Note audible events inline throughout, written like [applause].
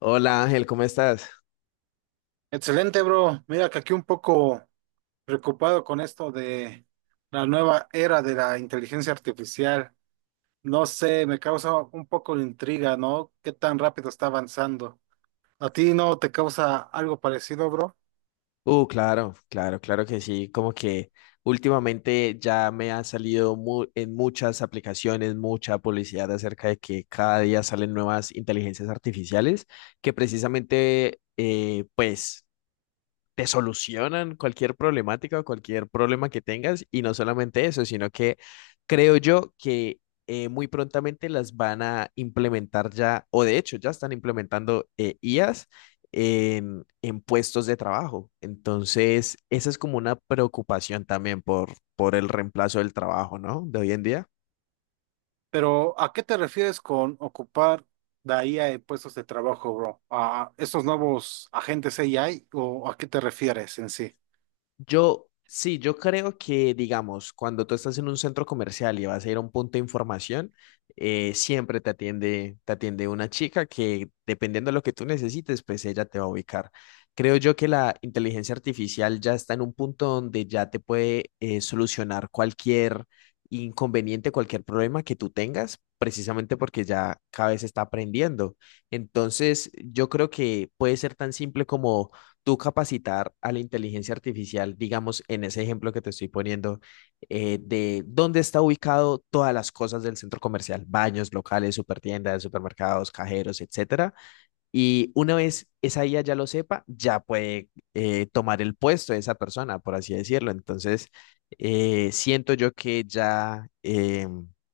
Hola Ángel, ¿cómo estás? Excelente, bro. Mira que aquí un poco preocupado con esto de la nueva era de la inteligencia artificial. No sé, me causa un poco de intriga, ¿no? ¿Qué tan rápido está avanzando? ¿A ti no te causa algo parecido, bro? Claro, claro, claro que sí. Como que últimamente ya me ha salido en muchas aplicaciones mucha publicidad acerca de que cada día salen nuevas inteligencias artificiales que precisamente, pues, te solucionan cualquier problemática o cualquier problema que tengas. Y no solamente eso, sino que creo yo que muy prontamente las van a implementar ya, o de hecho ya están implementando IAs en puestos de trabajo. Entonces, esa es como una preocupación también por el reemplazo del trabajo, ¿no? De hoy en día. Pero ¿a qué te refieres con ocupar la IA en puestos de trabajo, bro? ¿A estos nuevos agentes AI o a qué te refieres en sí? Yo creo que, digamos, cuando tú estás en un centro comercial y vas a ir a un punto de información, siempre te atiende una chica que, dependiendo de lo que tú necesites, pues ella te va a ubicar. Creo yo que la inteligencia artificial ya está en un punto donde ya te puede solucionar cualquier inconveniente, cualquier problema que tú tengas, precisamente porque ya cada vez está aprendiendo. Entonces, yo creo que puede ser tan simple como tú capacitar a la inteligencia artificial, digamos, en ese ejemplo que te estoy poniendo, de dónde está ubicado todas las cosas del centro comercial, baños, locales, supertiendas, supermercados, cajeros, etcétera. Y una vez esa IA ya lo sepa, ya puede tomar el puesto de esa persona, por así decirlo. Entonces, siento yo que ya,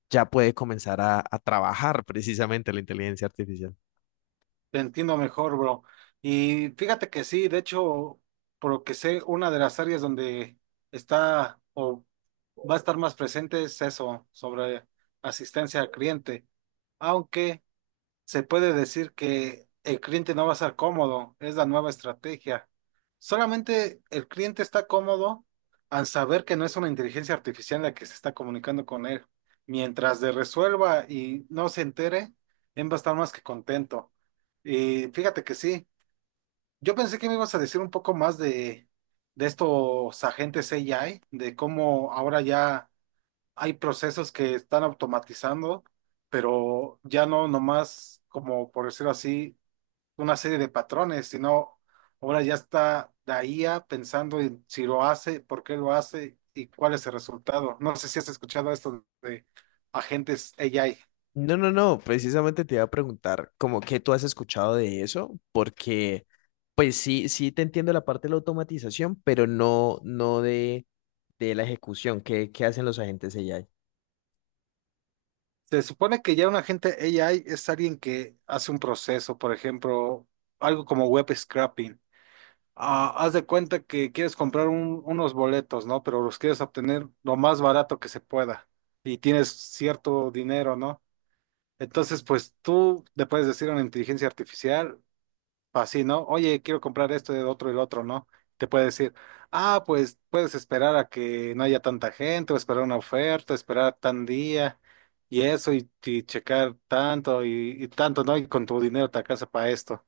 ya puede comenzar a trabajar precisamente la inteligencia artificial. Te entiendo mejor, bro. Y fíjate que sí, de hecho, por lo que sé, una de las áreas donde está o va a estar más presente es eso, sobre asistencia al cliente. Aunque se puede decir que el cliente no va a estar cómodo, es la nueva estrategia. Solamente el cliente está cómodo al saber que no es una inteligencia artificial la que se está comunicando con él. Mientras le resuelva y no se entere, él va a estar más que contento. Y fíjate que sí, yo pensé que me ibas a decir un poco más de estos agentes AI, de cómo ahora ya hay procesos que están automatizando, pero ya no nomás como por decirlo así, una serie de patrones, sino ahora ya está la IA pensando en si lo hace, por qué lo hace y cuál es el resultado. No sé si has escuchado esto de agentes AI. No, no, no, precisamente te iba a preguntar como qué tú has escuchado de eso, porque pues sí, sí te entiendo la parte de la automatización, pero no, no de la ejecución, ¿qué, qué hacen los agentes AI? Se supone que ya un agente AI es alguien que hace un proceso, por ejemplo, algo como web scraping. Ah, haz de cuenta que quieres comprar unos boletos, ¿no? Pero los quieres obtener lo más barato que se pueda y tienes cierto dinero, ¿no? Entonces, pues tú le puedes decir a una inteligencia artificial, así, ¿no? Oye, quiero comprar esto, el otro y el otro, ¿no? Te puede decir, ah, pues puedes esperar a que no haya tanta gente, o esperar una oferta, esperar tan día y eso, y checar tanto y tanto, ¿no? Y con tu dinero te alcanza para esto.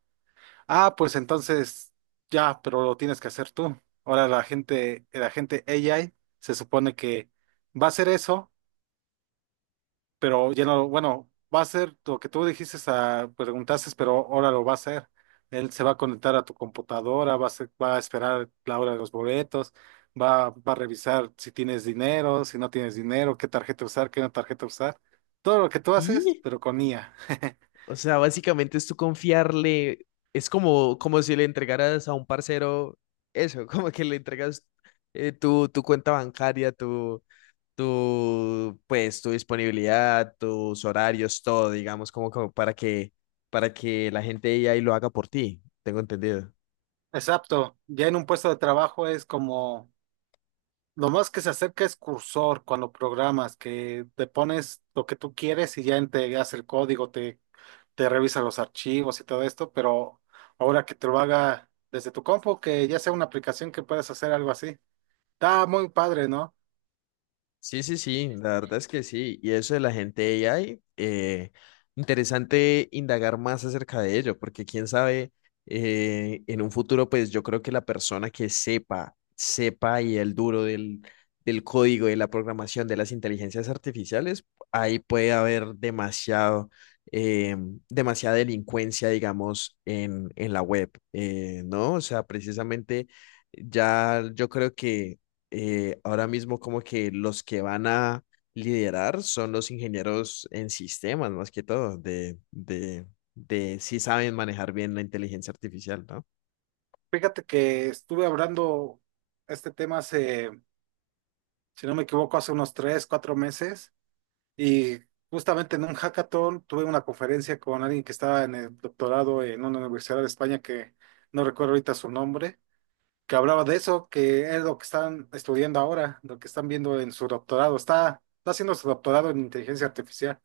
Ah, pues entonces ya, pero lo tienes que hacer tú. Ahora la gente AI se supone que va a hacer eso, pero ya no, bueno, va a hacer lo que tú dijiste, a, preguntaste, pero ahora lo va a hacer. Él se va a conectar a tu computadora, va a, va a esperar la hora de los boletos, va a revisar si tienes dinero, si no tienes dinero, qué tarjeta usar, qué no tarjeta usar. Todo lo que tú haces, Y, pero con IA. [laughs] o sea, básicamente es tú confiarle, es como, como si le entregaras a un parcero eso, [laughs] como que le entregas tu cuenta bancaria, tu, pues, tu disponibilidad, tus horarios, todo, digamos, como, como para que la gente ya y lo haga por ti, tengo entendido. Exacto. Ya en un puesto de trabajo es como lo más que se acerca es cursor cuando programas, que te pones lo que tú quieres y ya te hace el código, te revisa los archivos y todo esto, pero ahora que te lo haga desde tu compu, que ya sea una aplicación que puedas hacer algo así. Está muy padre, ¿no? Sí, sí, sí, la verdad es que sí. Y eso de la gente AI, interesante indagar más acerca de ello, porque quién sabe, en un futuro, pues yo creo que la persona que sepa, sepa y el duro del código, de la programación, de las inteligencias artificiales, ahí puede haber demasiado, eh, demasiada delincuencia, digamos, en la web, ¿no? O sea, precisamente ya yo creo que ahora mismo como que los que van a liderar son los ingenieros en sistemas, más que todo, de si saben manejar bien la inteligencia artificial, ¿no? Fíjate que estuve hablando este tema hace, si no me equivoco, hace unos tres, cuatro meses y justamente en un hackathon tuve una conferencia con alguien que estaba en el doctorado en una universidad de España, que no recuerdo ahorita su nombre, que hablaba de eso, que es lo que están estudiando ahora, lo que están viendo en su doctorado. Está haciendo su doctorado en inteligencia artificial.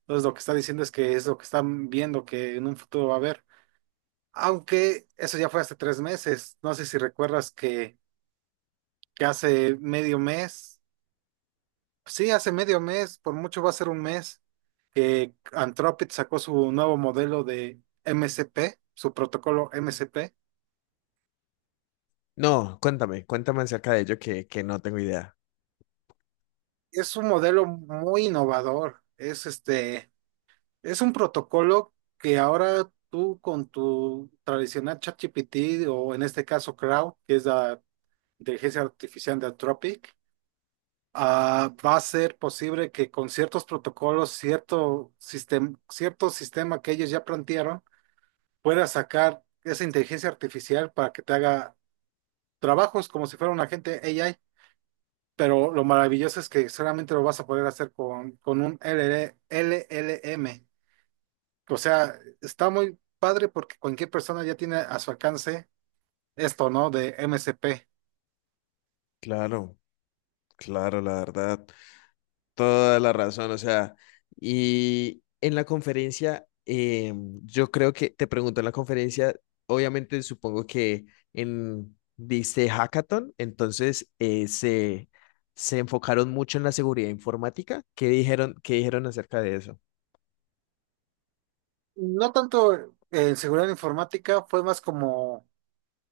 Entonces lo que está diciendo es que es lo que están viendo que en un futuro va a haber. Aunque eso ya fue hace tres meses. No sé si recuerdas que hace medio mes, sí, hace medio mes, por mucho va a ser un mes, que Anthropic sacó su nuevo modelo de MCP, su protocolo MCP. No, cuéntame, cuéntame acerca de ello que no tengo idea. Es un modelo muy innovador. Es este, es un protocolo que ahora tú con tu tradicional ChatGPT o en este caso Crowd, que es la inteligencia artificial de Anthropic, ah, va a ser posible que con ciertos protocolos, cierto sistema que ellos ya plantearon, puedas sacar esa inteligencia artificial para que te haga trabajos como si fuera un agente AI. Pero lo maravilloso es que solamente lo vas a poder hacer con un LL LLM. O sea, está muy padre porque cualquier persona ya tiene a su alcance esto, ¿no? De MCP. Claro, claro, la verdad. Toda la razón, o sea, y en la conferencia, yo creo que te pregunto en la conferencia, obviamente supongo que en, dice hackathon, entonces se enfocaron mucho en la seguridad informática. Qué dijeron acerca de eso? No tanto en seguridad informática, fue más como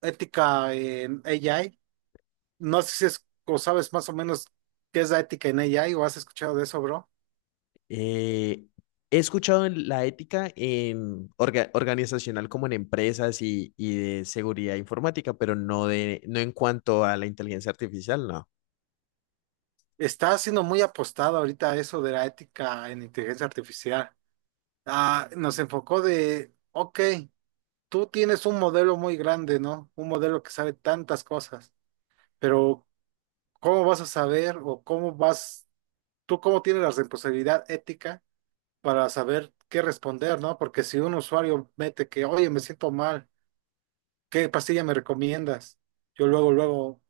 ética en AI. No sé si es, o sabes más o menos qué es la ética en AI o has escuchado de eso, bro. Eh, he escuchado en la ética en organizacional como en empresas y de seguridad informática, pero no, de, no en cuanto a la inteligencia artificial, no. Está siendo muy apostado ahorita a eso de la ética en inteligencia artificial. Ah, nos enfocó de, ok, tú tienes un modelo muy grande, ¿no? Un modelo que sabe tantas cosas, pero ¿cómo vas a saber o cómo vas, tú cómo tienes la responsabilidad ética para saber qué responder, ¿no? Porque si un usuario mete que, oye, me siento mal, ¿qué pastilla me recomiendas? Yo luego, luego,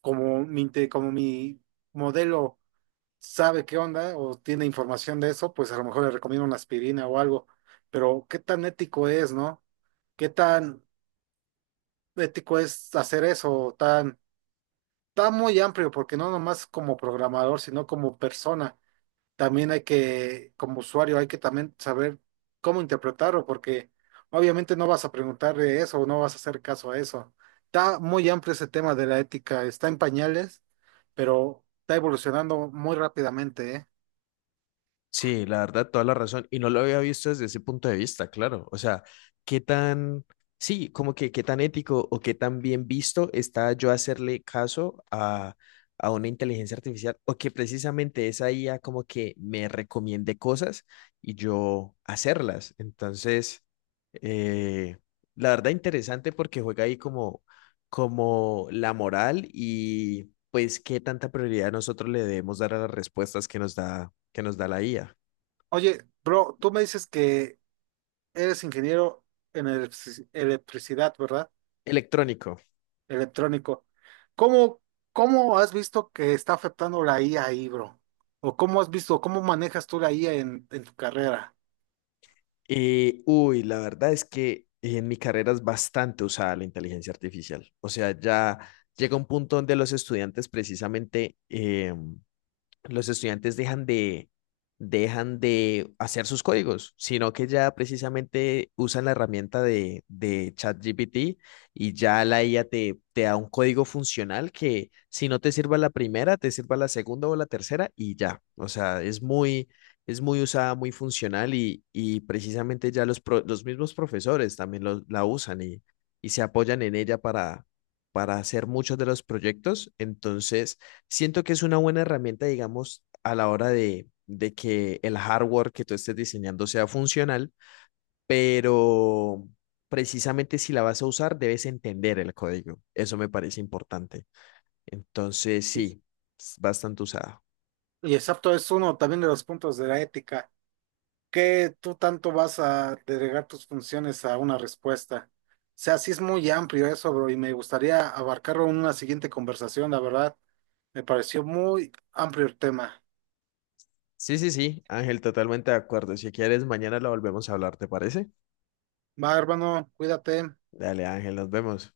como mi, como mi modelo sabe qué onda o tiene información de eso, pues a lo mejor le recomiendo una aspirina o algo. Pero ¿qué tan ético es, no? ¿Qué tan ético es hacer eso? Tan, tan muy amplio, porque no nomás como programador, sino como persona también hay que, como usuario, hay que también saber cómo interpretarlo, porque obviamente no vas a preguntarle eso o no vas a hacer caso a eso. Está muy amplio ese tema de la ética, está en pañales, pero está evolucionando muy rápidamente, ¿eh? Sí, la verdad, toda la razón. Y no lo había visto desde ese punto de vista, claro. O sea, qué tan, sí, como que qué tan ético o qué tan bien visto está yo hacerle caso a una inteligencia artificial o que precisamente esa IA como que me recomiende cosas y yo hacerlas. Entonces, eh, la verdad, interesante porque juega ahí como, como la moral pues qué tanta prioridad nosotros le debemos dar a las respuestas que nos da la IA. Oye, bro, tú me dices que eres ingeniero en electricidad, ¿verdad? Electrónico. Electrónico. ¿Cómo, cómo has visto que está afectando la IA ahí, bro? ¿O cómo has visto, cómo manejas tú la IA en tu carrera? Y, uy, la verdad es que en mi carrera es bastante usada la inteligencia artificial. O sea, ya llega un punto donde los estudiantes precisamente... em, los estudiantes dejan de hacer sus códigos, sino que ya precisamente usan la herramienta de ChatGPT y ya la IA te da un código funcional que si no te sirva la primera, te sirva la segunda o la tercera y ya. O sea, es muy usada, muy funcional y precisamente ya los mismos profesores también la usan y se apoyan en ella para hacer muchos de los proyectos. Entonces... Siento que es una buena herramienta, digamos, a la hora de que el hardware que tú estés diseñando sea funcional, pero precisamente si la vas a usar, debes entender el código. Eso me parece importante. Entonces, sí, es bastante usada. Y exacto, es uno también de los puntos de la ética, que tú tanto vas a delegar tus funciones a una respuesta. O sea, sí es muy amplio eso, bro, y me gustaría abarcarlo en una siguiente conversación, la verdad. Me pareció muy amplio el tema. Sí, sí, sí, Ángel, totalmente de acuerdo. Si quieres, mañana la volvemos a hablar, ¿te parece? Va, hermano, cuídate. Dale, Ángel, nos vemos.